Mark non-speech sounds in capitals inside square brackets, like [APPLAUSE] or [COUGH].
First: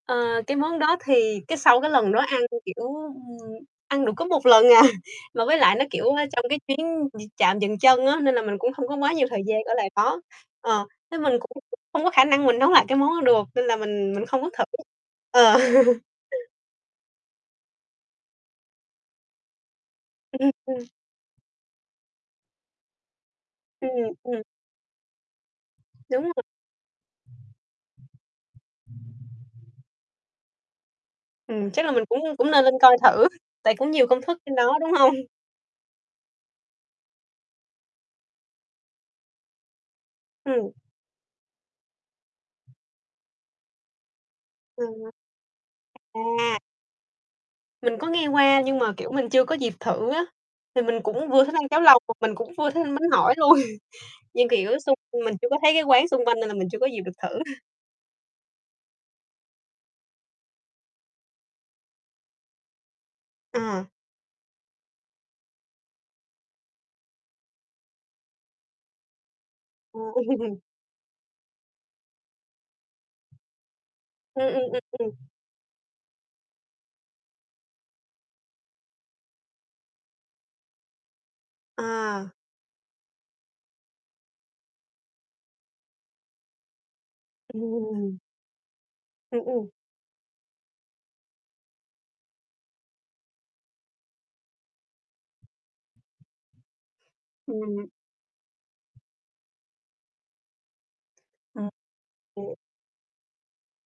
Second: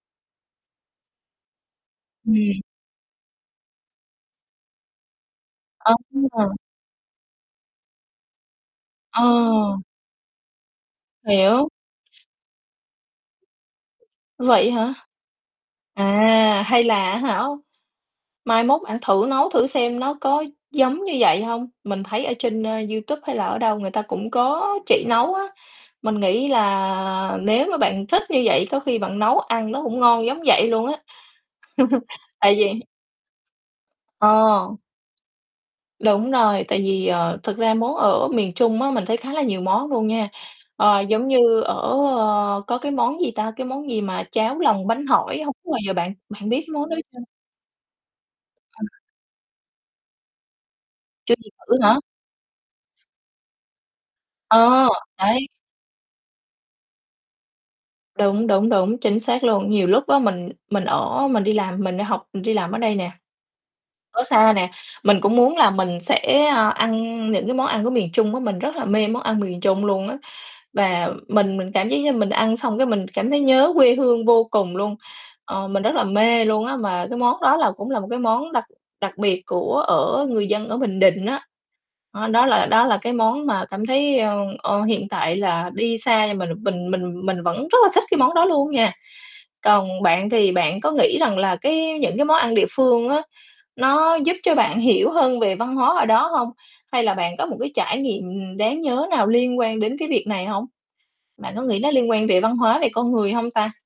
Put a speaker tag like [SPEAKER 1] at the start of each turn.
[SPEAKER 1] Ờ, cái món đó thì cái sau cái lần đó ăn,
[SPEAKER 2] Ừm.
[SPEAKER 1] kiểu, ừm, ăn được có một lần à, [CHUCKLES] mà với lại nó, kiểu, a, trong
[SPEAKER 2] À!
[SPEAKER 1] cái chuyến d trạm dừng chân á, nên là mình cũng hông có quá
[SPEAKER 2] Ờ.
[SPEAKER 1] nhiều thời gian ở lại đó. Ờ, thế mình cũng
[SPEAKER 2] Hiểu.
[SPEAKER 1] không có khả năng mình nấu lại cái món đó được, nên là mình mình không có thử
[SPEAKER 2] Vậy hả?
[SPEAKER 1] Ờ.. [LAUGHS]
[SPEAKER 2] À, hay là, á hả, mai mốt bạn thử nấu thử xem nó có
[SPEAKER 1] Ừm, ừm.
[SPEAKER 2] giống như vậy hông. Mình thấy ở trên, ờ, YouTube hay là ở đâu người
[SPEAKER 1] Ừm,
[SPEAKER 2] ta cũng
[SPEAKER 1] ừm.
[SPEAKER 2] có chỉ nấu á. Mình
[SPEAKER 1] Đúng rồi.
[SPEAKER 2] nghĩ là nếu mà bạn thích như vậy có khi bạn nấu ăn nó cũng ngon giống vậy luôn á, [CHUCKLES]
[SPEAKER 1] Ừm, chắc là mình cũng cũng
[SPEAKER 2] tại
[SPEAKER 1] nên lên
[SPEAKER 2] vì
[SPEAKER 1] coi thử, tại cũng nhiều công thức trên
[SPEAKER 2] Ờ.
[SPEAKER 1] đó, đúng hông?
[SPEAKER 2] Đúng rồi, tại vì, ờ, thật ra món ở miền Trung á mình thấy khá là nhiều món luôn nha,
[SPEAKER 1] Ừm.
[SPEAKER 2] ờ, giống như ở, a có cái món gì ta, cái món gì mà cháo lòng bánh
[SPEAKER 1] Ừm.
[SPEAKER 2] hỏi, hổng bao giờ bạn bạn
[SPEAKER 1] À.
[SPEAKER 2] biết cái món đó chưa?
[SPEAKER 1] Mình có nghe qua, nhưng mà, kiểu, mình chưa có dịp thử á, thì mình cũng
[SPEAKER 2] Chưa
[SPEAKER 1] vừa
[SPEAKER 2] dịp
[SPEAKER 1] thích ăn
[SPEAKER 2] thử
[SPEAKER 1] cháo
[SPEAKER 2] hả?
[SPEAKER 1] lòng mà mình cũng vừa thích ăn bánh hỏi luôn, [CHUCKLES] như kiểu,
[SPEAKER 2] Ờ,
[SPEAKER 1] xung mình
[SPEAKER 2] đấy.
[SPEAKER 1] chưa có thấy cái quán xung quanh này là mình chưa có dịp được thử. [CHUCKLES]
[SPEAKER 2] Đúng, đúng, đúng, chính xác luôn. Nhiều lúc á mình mình ở mình đi làm, mình đi học, mình đi làm ở đây nè,
[SPEAKER 1] Ờ.
[SPEAKER 2] ở xa nè, mình cũng muốn là mình sẽ, ờ, ăn những cái món ăn của miền Trung á, mình rất là mê món ăn miền Trung luôn
[SPEAKER 1] Ồ.
[SPEAKER 2] á.
[SPEAKER 1] [LAUGHS]
[SPEAKER 2] Và mình mình cảm giác như mình ăn xong cái mình cảm thấy nhớ quê hương
[SPEAKER 1] Ừm,
[SPEAKER 2] vô
[SPEAKER 1] ừm,
[SPEAKER 2] cùng
[SPEAKER 1] ừm,
[SPEAKER 2] luôn,
[SPEAKER 1] ừm.
[SPEAKER 2] ờ, mình rất là mê luôn á mà cái món đó là cũng là một cái món đặc đặc biệt của ở người dân ở Bình Định á. Đó,
[SPEAKER 1] À.
[SPEAKER 2] đó là đó là cái món mà cảm thấy, ờ, ờ, hiện tại là đi xa nhưng m mình mình mình vẫn rất là thích
[SPEAKER 1] Ừm.
[SPEAKER 2] cái món đó luôn nha.
[SPEAKER 1] Ừm, ừm.
[SPEAKER 2] Còn bạn thì bạn có nghĩ rằng là cái những cái món ăn địa phương á, nó giúp cho bạn hiểu hơn về văn hóa ở đó hông? Hay là bạn có một cái
[SPEAKER 1] Ừm.
[SPEAKER 2] trải nghiệm đáng nhớ nào liên quan đến cái việc này hông? Bạn có
[SPEAKER 1] Ừm,
[SPEAKER 2] nghĩ nó liên quan về
[SPEAKER 1] ừm.
[SPEAKER 2] văn hóa, về con người hông ta?